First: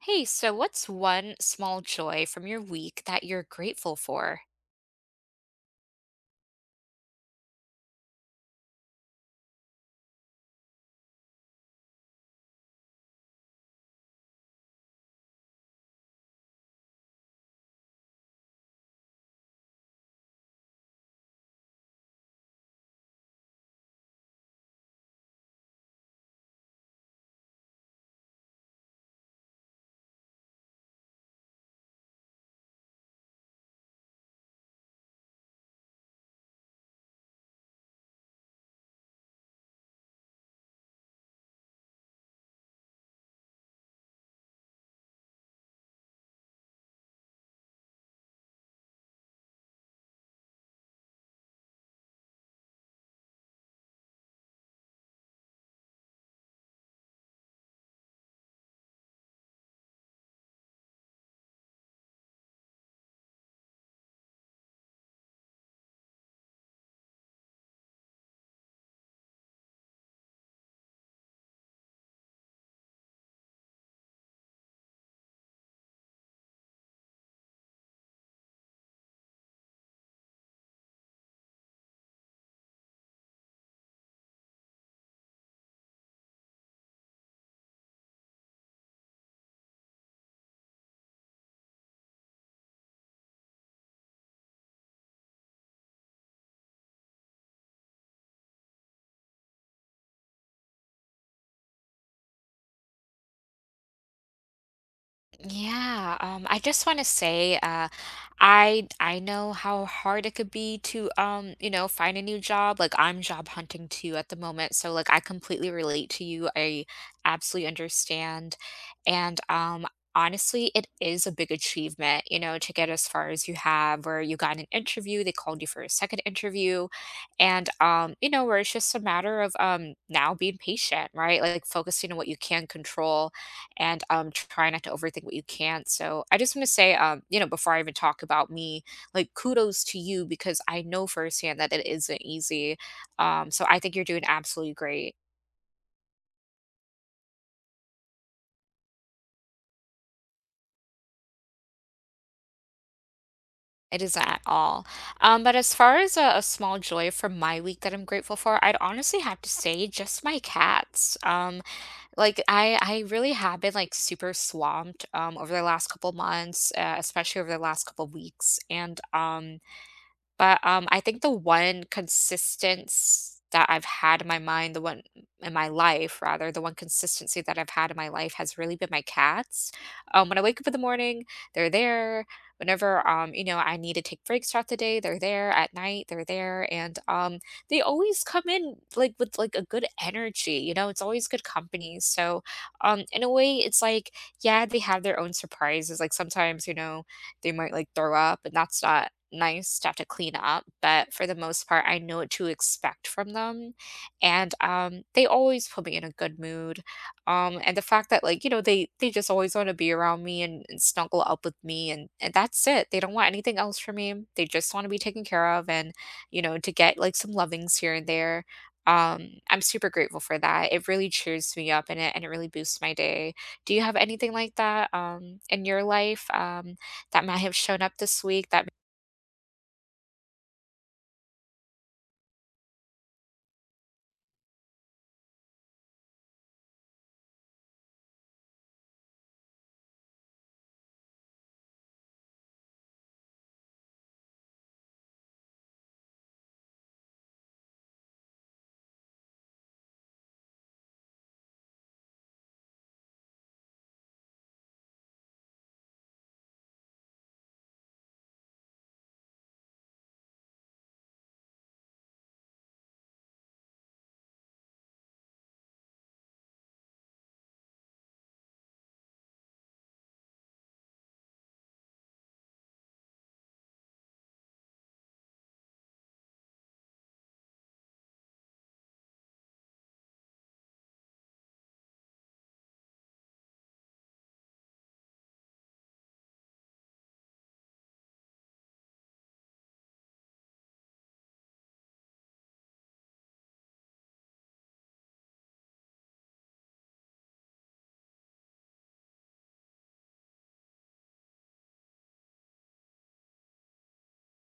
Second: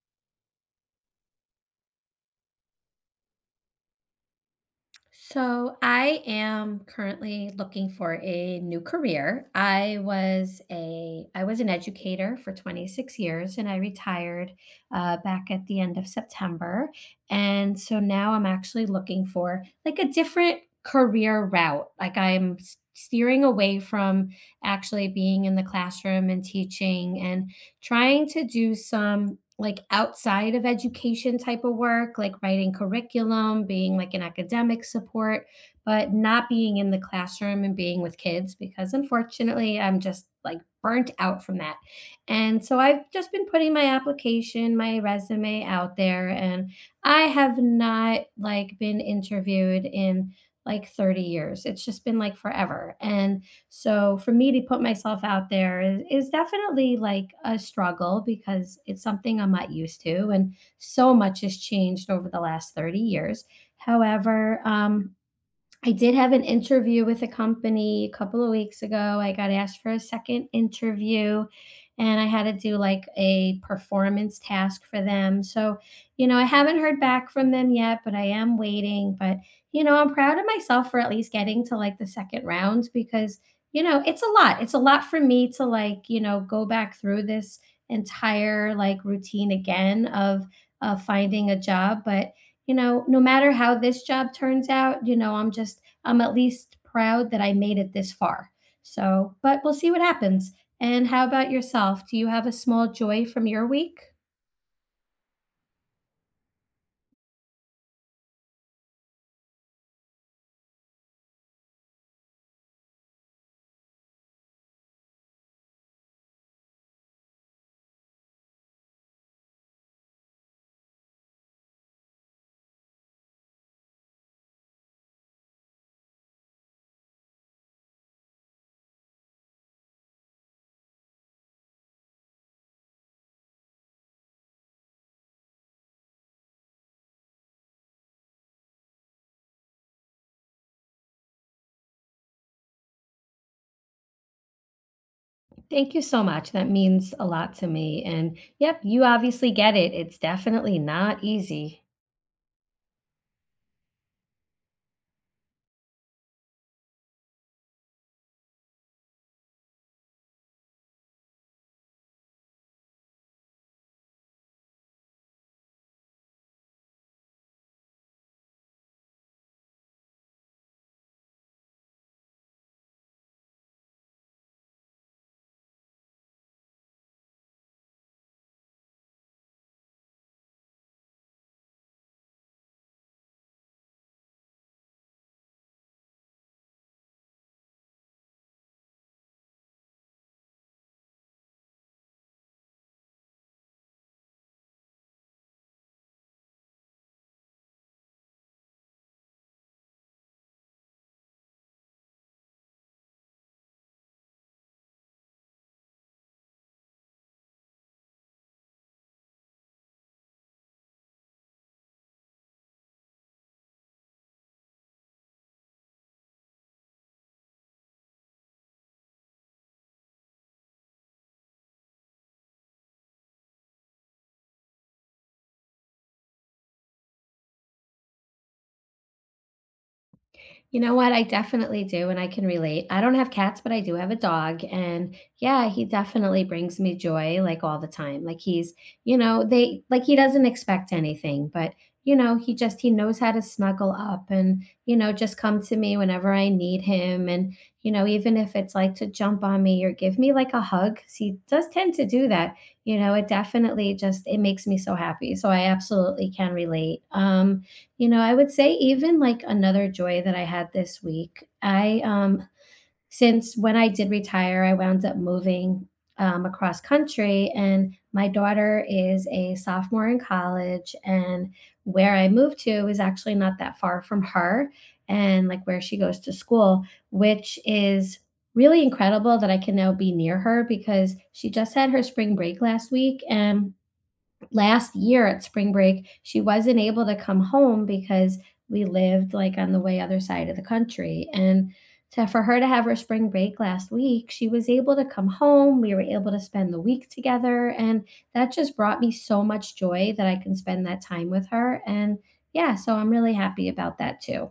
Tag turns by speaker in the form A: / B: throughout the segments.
A: Hey, so what's one small joy from your week that you're grateful for?
B: So I am currently looking for a new career. I was an educator for 26 years and I retired back at the end of September. And so now I'm actually looking for like a different career route. Like steering away from actually being in the classroom and teaching and trying to do some like outside of education type of work, like writing curriculum, being like an academic support, but not being in the classroom and being with kids because unfortunately I'm just like burnt out from that. And so I've just been putting my application, my resume out there and I have not like been interviewed in like 30 years. It's just been like forever. And so for me to put myself out there is definitely like a struggle because it's something I'm not used to, and so much has changed over the last 30 years. However, I did have an interview with a company a couple of weeks ago. I got asked for a second interview and I had to do like a performance task for them. So, you know, I haven't heard back from them yet, but I am waiting. But, you know, I'm proud of myself for at least getting to like the second round because, you know, it's a lot. It's a lot for me to like, you know, go back through this entire like routine again of finding a job. But you know, no matter how this job turns out, you know, I'm at least proud that I made it this far. So, but we'll see what happens. And how about yourself? Do you have a small joy from your week?
A: Yeah, I just want to say, I know how hard it could be to, you know, find a new job. Like I'm job hunting too at the moment, so like I completely relate to you. I absolutely understand, and honestly, it is a big achievement, you know, to get as far as you have, where you got an interview, they called you for a second interview, and you know, where it's just a matter of now being patient, right? Like focusing on what you can control and try not to overthink what you can. So I just want to say, before I even talk about me, like kudos to you because I know firsthand that it isn't easy. So I think you're doing absolutely great.
B: Thank you so much. That means a lot to me. And yep, you obviously get it. It's definitely not easy.
A: It isn't at all. But as far as a small joy from my week that I'm grateful for, I'd honestly have to say just my cats. Like I really have been like super swamped over the last couple months, especially over the last couple weeks, and But, I think the one consistency that I've had in my mind, the one in my life rather, the one consistency that I've had in my life has really been my cats. When I wake up in the morning, they're there. Whenever, you know, I need to take breaks throughout the day, they're there. At night, they're there. And they always come in like with like a good energy, you know, it's always good company. So in a way it's like, yeah, they have their own surprises. Like sometimes, you know, they might like throw up and that's not nice stuff to clean up, but for the most part, I know what to expect from them, and, they always put me in a good mood, and the fact that, like, you know, they just always wanna be around me and snuggle up with me, and that's it. They don't want anything else from me. They just wanna be taken care of and, you know, to get, like, some lovings here and there. I'm super grateful for that. It really cheers me up, and it really boosts my day. Do you have anything like that, in your life, that might have shown up this week that
B: You know what? I definitely do, and I can relate. I don't have cats, but I do have a dog. And yeah, he definitely brings me joy like all the time. Like he's, you know, they like he doesn't expect anything, but you know, he knows how to snuggle up and, you know, just come to me whenever I need him. And, you know, even if it's like to jump on me or give me like a hug, 'cause he does tend to do that. You know, it definitely just it makes me so happy. So I absolutely can relate. You know, I would say even like another joy that I had this week, I since when I did retire, I wound up moving across country and my daughter is a sophomore in college and where I moved to is actually not that far from her and like where she goes to school, which is really incredible that I can now be near her because she just had her spring break last week and last year at spring break, she wasn't able to come home because we lived like on the way other side of the country. And for her to have her spring break last week, she was able to come home. We were able to spend the week together. And that just brought me so much joy that I can spend that time with her. And yeah, so I'm really happy about that too.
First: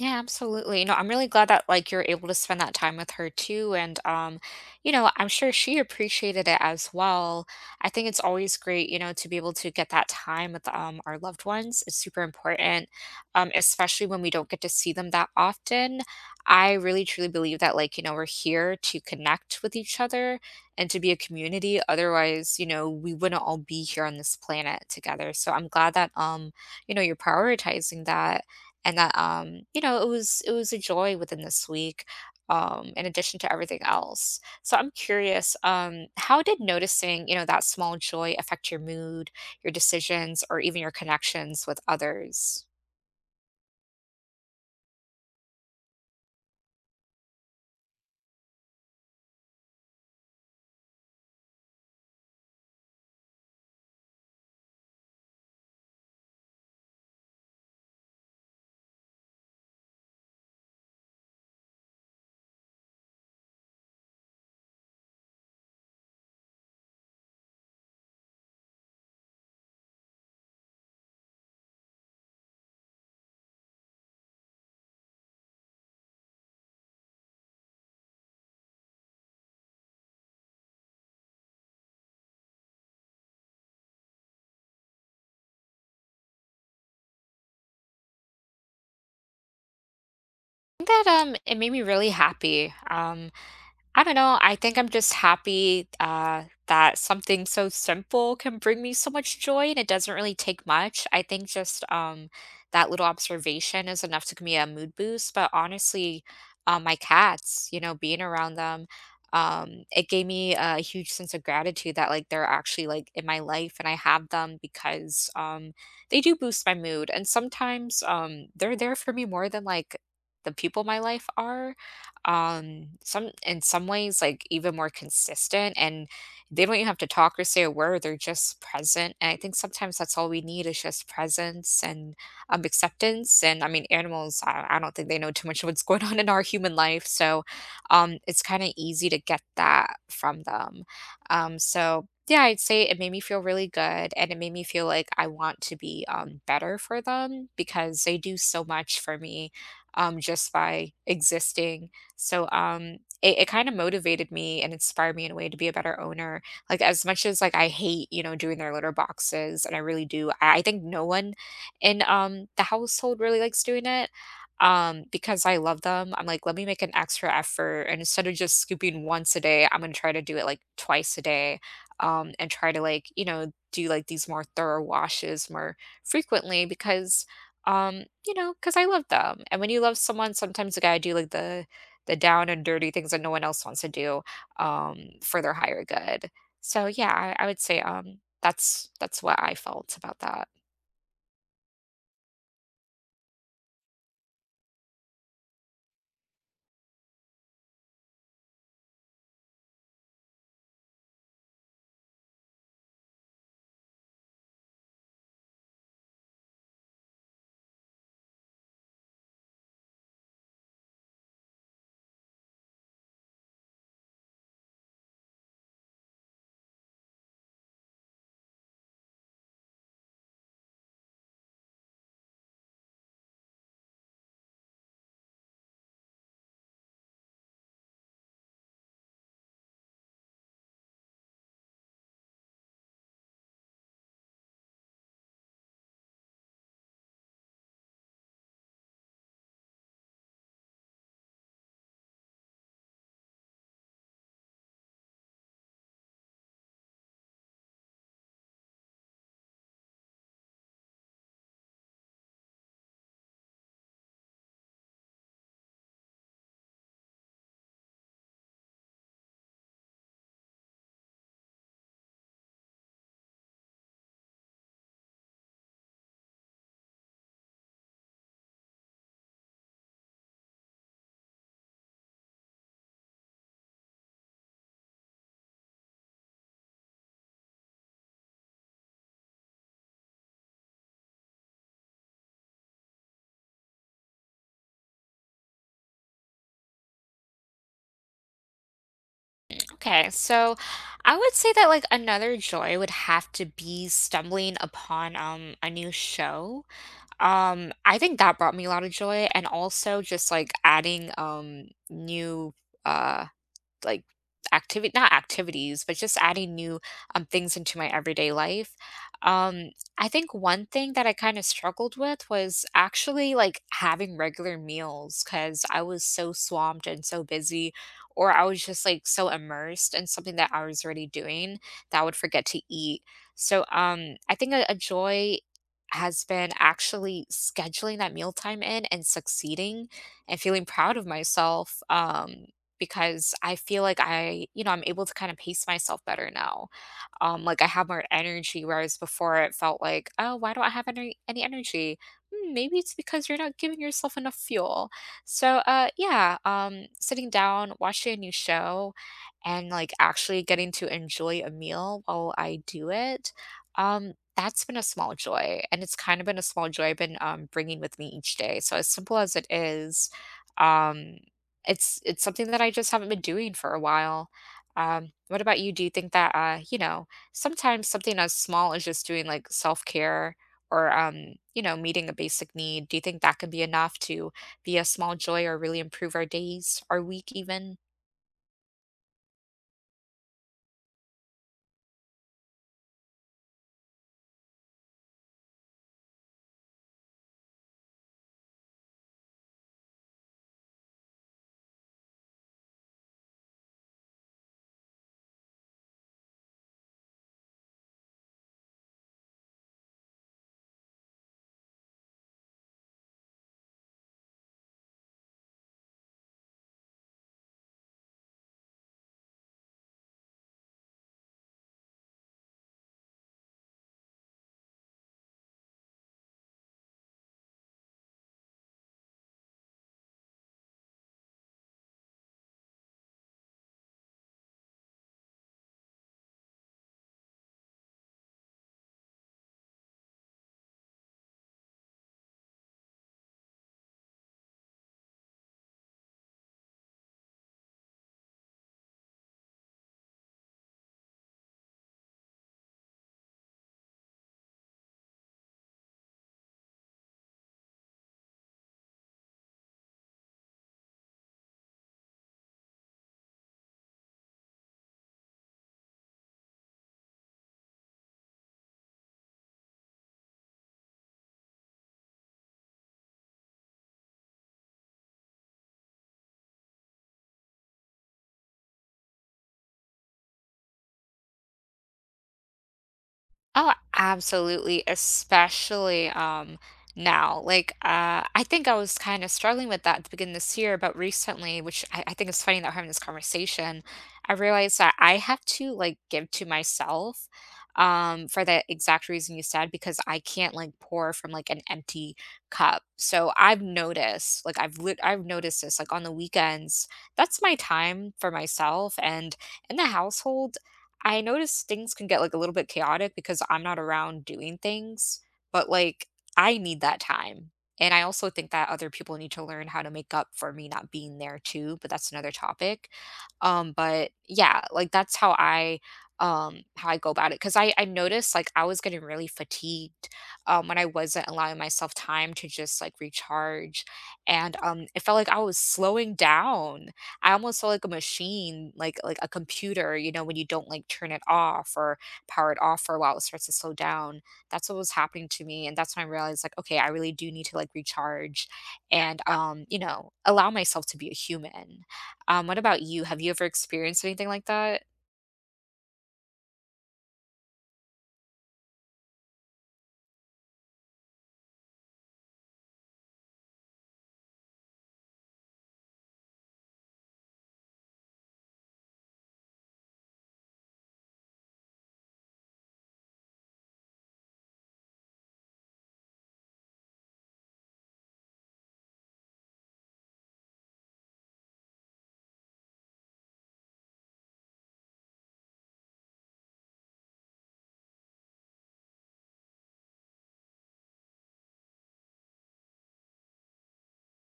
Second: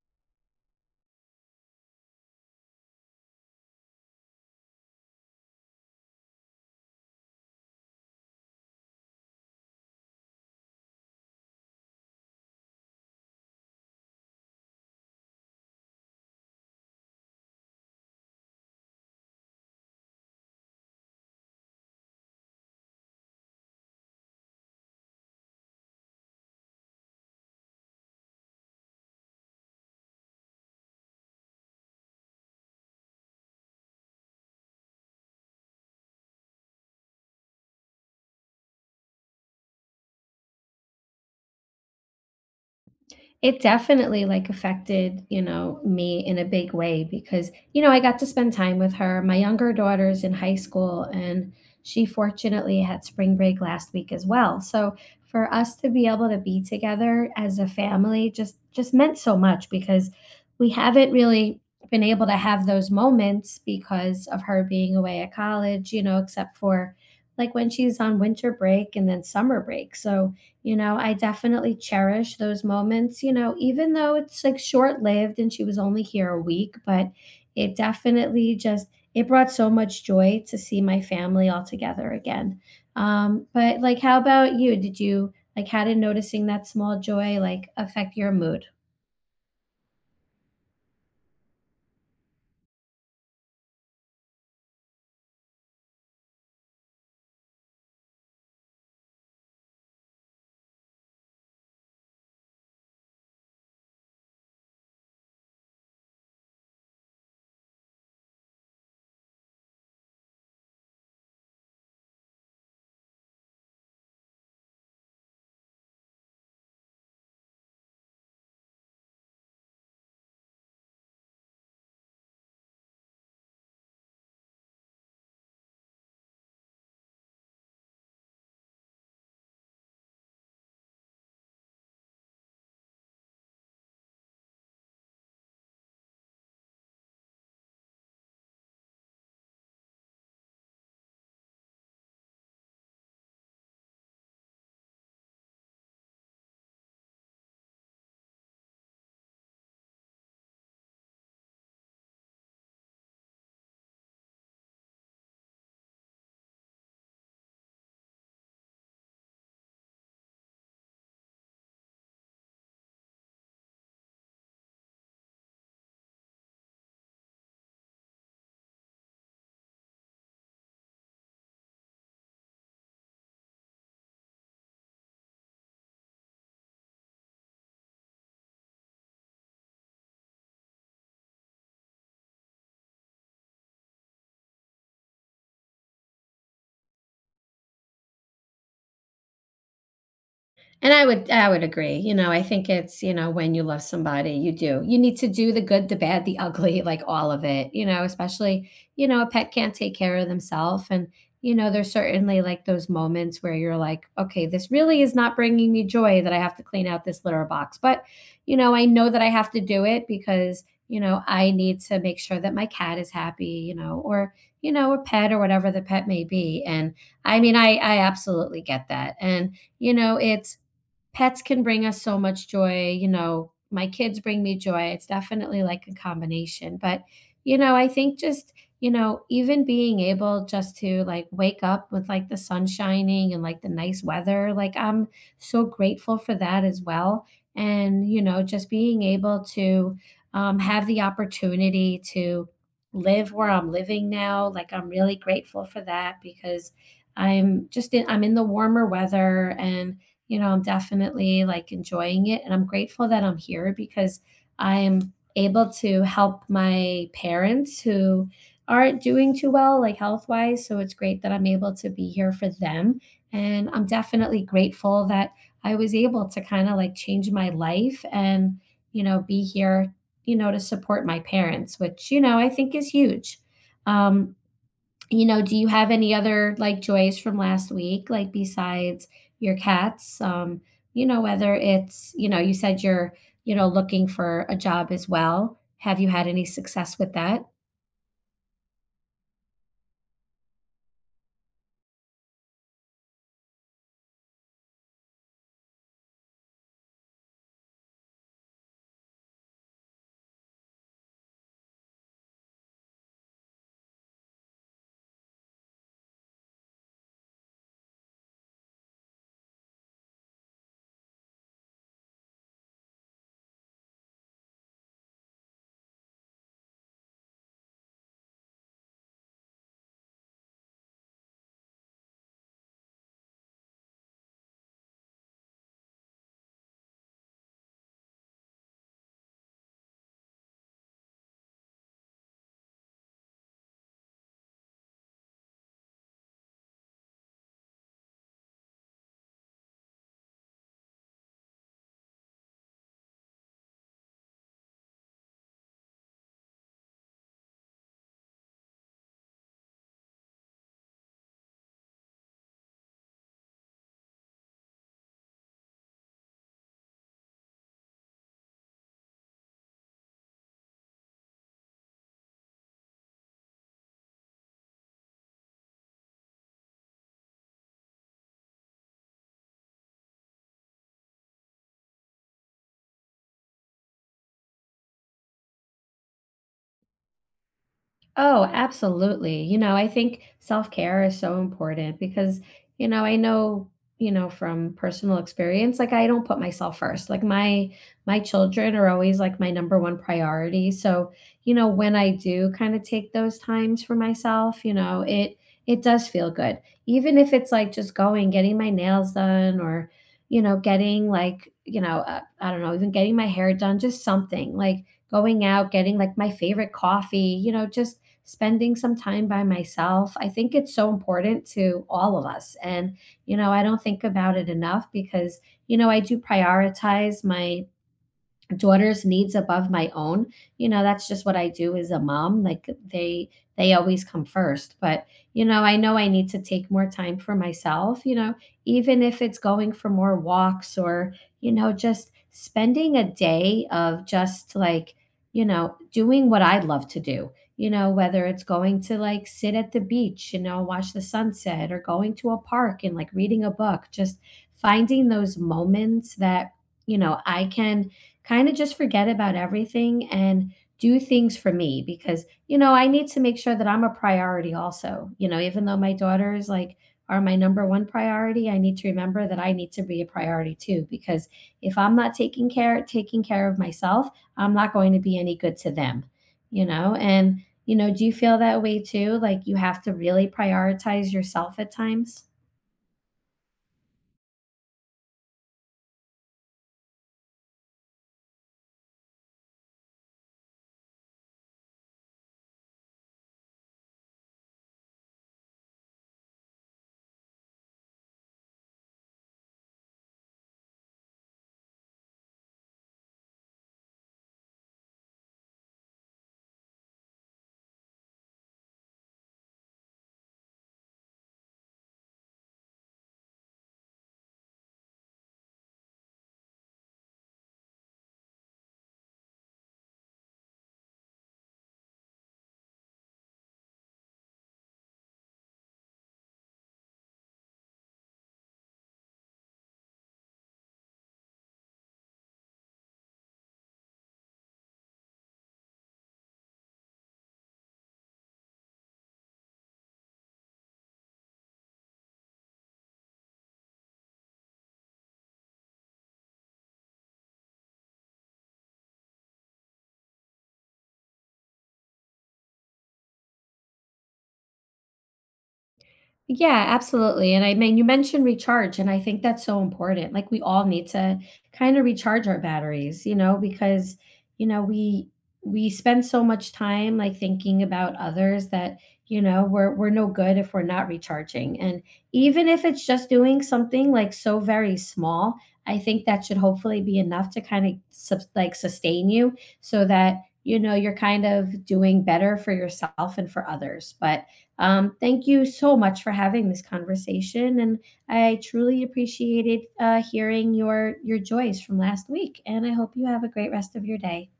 A: Yeah, absolutely. No, I'm really glad that like you're able to spend that time with her too. And you know, I'm sure she appreciated it as well. I think it's always great, you know, to be able to get that time with our loved ones. It's super important, especially when we don't get to see them that often. I really truly believe that like, you know, we're here to connect with each other and to be a community. Otherwise, you know, we wouldn't all be here on this planet together. So I'm glad that you know, you're prioritizing that and that you know it was a joy within this week in addition to everything else. So I'm curious, how did noticing, you know, that small joy affect your mood, your decisions, or even your connections with others?
B: It definitely, like, affected, you know, me in a big way because, you know, I got to spend time with her. My younger daughter's in high school, and she fortunately had spring break last week as well. So for us to be able to be together as a family just meant so much because we haven't really been able to have those moments because of her being away at college, you know, except for like when she's on winter break and then summer break. So you know, I definitely cherish those moments, you know, even though it's like short-lived and she was only here a week, but it definitely just it brought so much joy to see my family all together again. But like how about you? Did you like how did noticing that small joy like affect your mood?
A: Think that it made me really happy. I don't know. I think I'm just happy, that something so simple can bring me so much joy, and it doesn't really take much. I think just that little observation is enough to give me a mood boost. But honestly, my cats, you know, being around them, it gave me a huge sense of gratitude that like they're actually like in my life, and I have them because they do boost my mood. And sometimes they're there for me more than like the people in my life are, some in some ways like even more consistent, and they don't even have to talk or say a word. They're just present, and I think sometimes that's all we need is just presence and acceptance. And I mean animals, I don't think they know too much of what's going on in our human life, so it's kind of easy to get that from them. So yeah, I'd say it made me feel really good, and it made me feel like I want to be better for them because they do so much for me, just by existing. So, it kind of motivated me and inspired me in a way to be a better owner. Like as much as like I hate, you know, doing their litter boxes, and I really do. I think no one in the household really likes doing it. Because I love them, I'm like, let me make an extra effort. And instead of just scooping once a day, I'm gonna try to do it like twice a day. And try to like, you know, do like these more thorough washes more frequently because you know, because I love them. And when you love someone, sometimes you gotta do like the down and dirty things that no one else wants to do, for their higher good. So yeah, I would say, that's what I felt about that.
B: And I would agree. You know, I think it's, you know, when you love somebody, you do. You need to do the good, the bad, the ugly, like all of it, you know, especially, you know, a pet can't take care of themselves and you know, there's certainly like those moments where you're like, okay, this really is not bringing me joy that I have to clean out this litter box. But, you know, I know that I have to do it because, you know, I need to make sure that my cat is happy, you know, or, you know, a pet or whatever the pet may be. And I mean, I absolutely get that. And, you know, it's pets can bring us so much joy, you know, my kids bring me joy. It's definitely like a combination, but, you know, you know, even being able just to like wake up with like the sun shining and like the nice weather, like I'm so grateful for that as well. And, you know, just being able to have the opportunity to live where I'm living now, like I'm really grateful for that because I'm in the warmer weather and you know, I'm definitely like enjoying it. And I'm grateful that I'm here because I'm able to help my parents who aren't doing too well, like health wise. So it's great that I'm able to be here for them. And I'm definitely grateful that I was able to kind of like change my life and, you know, be here, you know, to support my parents, which, you know, I think is huge. Um, you know, do you have any other, like, joys from last week, like, besides your cats? You know, whether it's you know, you said you're, you know, looking for a job as well. Have you had any success with that?
A: Okay, so I would say that like another joy would have to be stumbling upon a new show. I think that brought me a lot of joy, and also just like adding new uh like activity not activities, but just adding new things into my everyday life. Um, I think one thing that I kind of struggled with was actually like having regular meals because I was so swamped and so busy, or I was just like so immersed in something that I was already doing that I would forget to eat. So I think a joy has been actually scheduling that mealtime in and succeeding and feeling proud of myself. Because I feel like I, you know, I'm able to kinda pace myself better now. Like I have more energy, whereas before it felt like, oh, why don't I have any energy? Hmm, maybe it's because you're not giving yourself enough fuel. So, yeah, sitting down, watching a new show, and like actually getting to enjoy a meal while I do it, that's been a small joy, and it's kind of been a small joy I've been, bringing with me each day. So, as simple as it is, um, it's something that I just haven't been doing for a while. What about you? Do you think that, you know, sometimes something as small as just doing like self-care or you know, meeting a basic need, do you think that can be enough to be a small joy or really improve our days, our week even?
B: Oh, absolutely. You know, I think self-care is so important because, you know, I know, you know, from personal experience, like I don't put myself first. Like my children are always like my number one priority. So, you know, when I do kind of take those times for myself, you know, it does feel good. Even if it's like just going, getting my nails done or, you know, getting like, you know, I don't know, even getting my hair done, just something like going out, getting like my favorite coffee, you know, just spending some time by myself. I think it's so important to all of us. And, you know, I don't think about it enough because, you know, I do prioritize my daughter's needs above my own, you know. That's just what I do as a mom. Like they always come first. But you know, I know I need to take more time for myself, you know, even if it's going for more walks or, you know, just spending a day of just like, you know, doing what I love to do, you know, whether it's going to like sit at the beach, you know, watch the sunset or going to a park and like reading a book, just finding those moments that, you know, I can kinda just forget about everything and do things for me because, you know, I need to make sure that I'm a priority also. You know, even though my daughters, like, are my number one priority, I need to remember that I need to be a priority too because if I'm not taking care of myself, I'm not going to be any good to them, you know? And, you know, do you feel that way too? Like, you have to really prioritize yourself at times?
A: Oh, absolutely, especially now. Like I think I was kind of struggling with that at the beginning of this year, but recently, which I think is funny that we're having this conversation, I realized that I have to like give to myself for the exact reason you said, because I can't like pour from like an empty cup. So I've noticed, like I've noticed this, like on the weekends, that's my time for myself and in the household I notice things can get like a little bit chaotic because I'm not around doing things, but like I need that time. And I also think that other people need to learn how to make up for me not being there too, but that's another topic. But yeah, like that's how I, how I go about it. Cause I noticed like I was getting really fatigued when I wasn't allowing myself time to just like recharge. And it felt like I was slowing down. I almost felt like a machine, like a computer, you know, when you don't like turn it off or power it off for a while, it starts to slow down. That's what was happening to me. And that's when I realized like, okay, I really do need to like recharge and you know, allow myself to be a human. What about you? Have you ever experienced anything like that?
B: Yeah, absolutely. And I mean, you mentioned recharge, and I think that's so important. Like, we all need to kind of recharge our batteries, you know, because, you know, we spend so much time like thinking about others that, you know, we're no good if we're not recharging. And even if it's just doing something like so very small, I think that should hopefully be enough to kind of sub like sustain you so that, you know, you're kind of doing better for yourself and for others. But thank you so much for having this conversation, and I truly appreciated hearing your joys from last week. And I hope you have a great rest of your day.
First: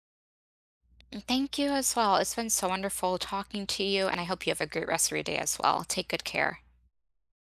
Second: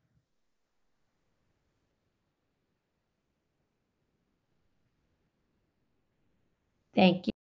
A: And thank you as well. It's been so wonderful talking to you, and I hope you have a great rest of your day as well. Take good care.
B: Thank you.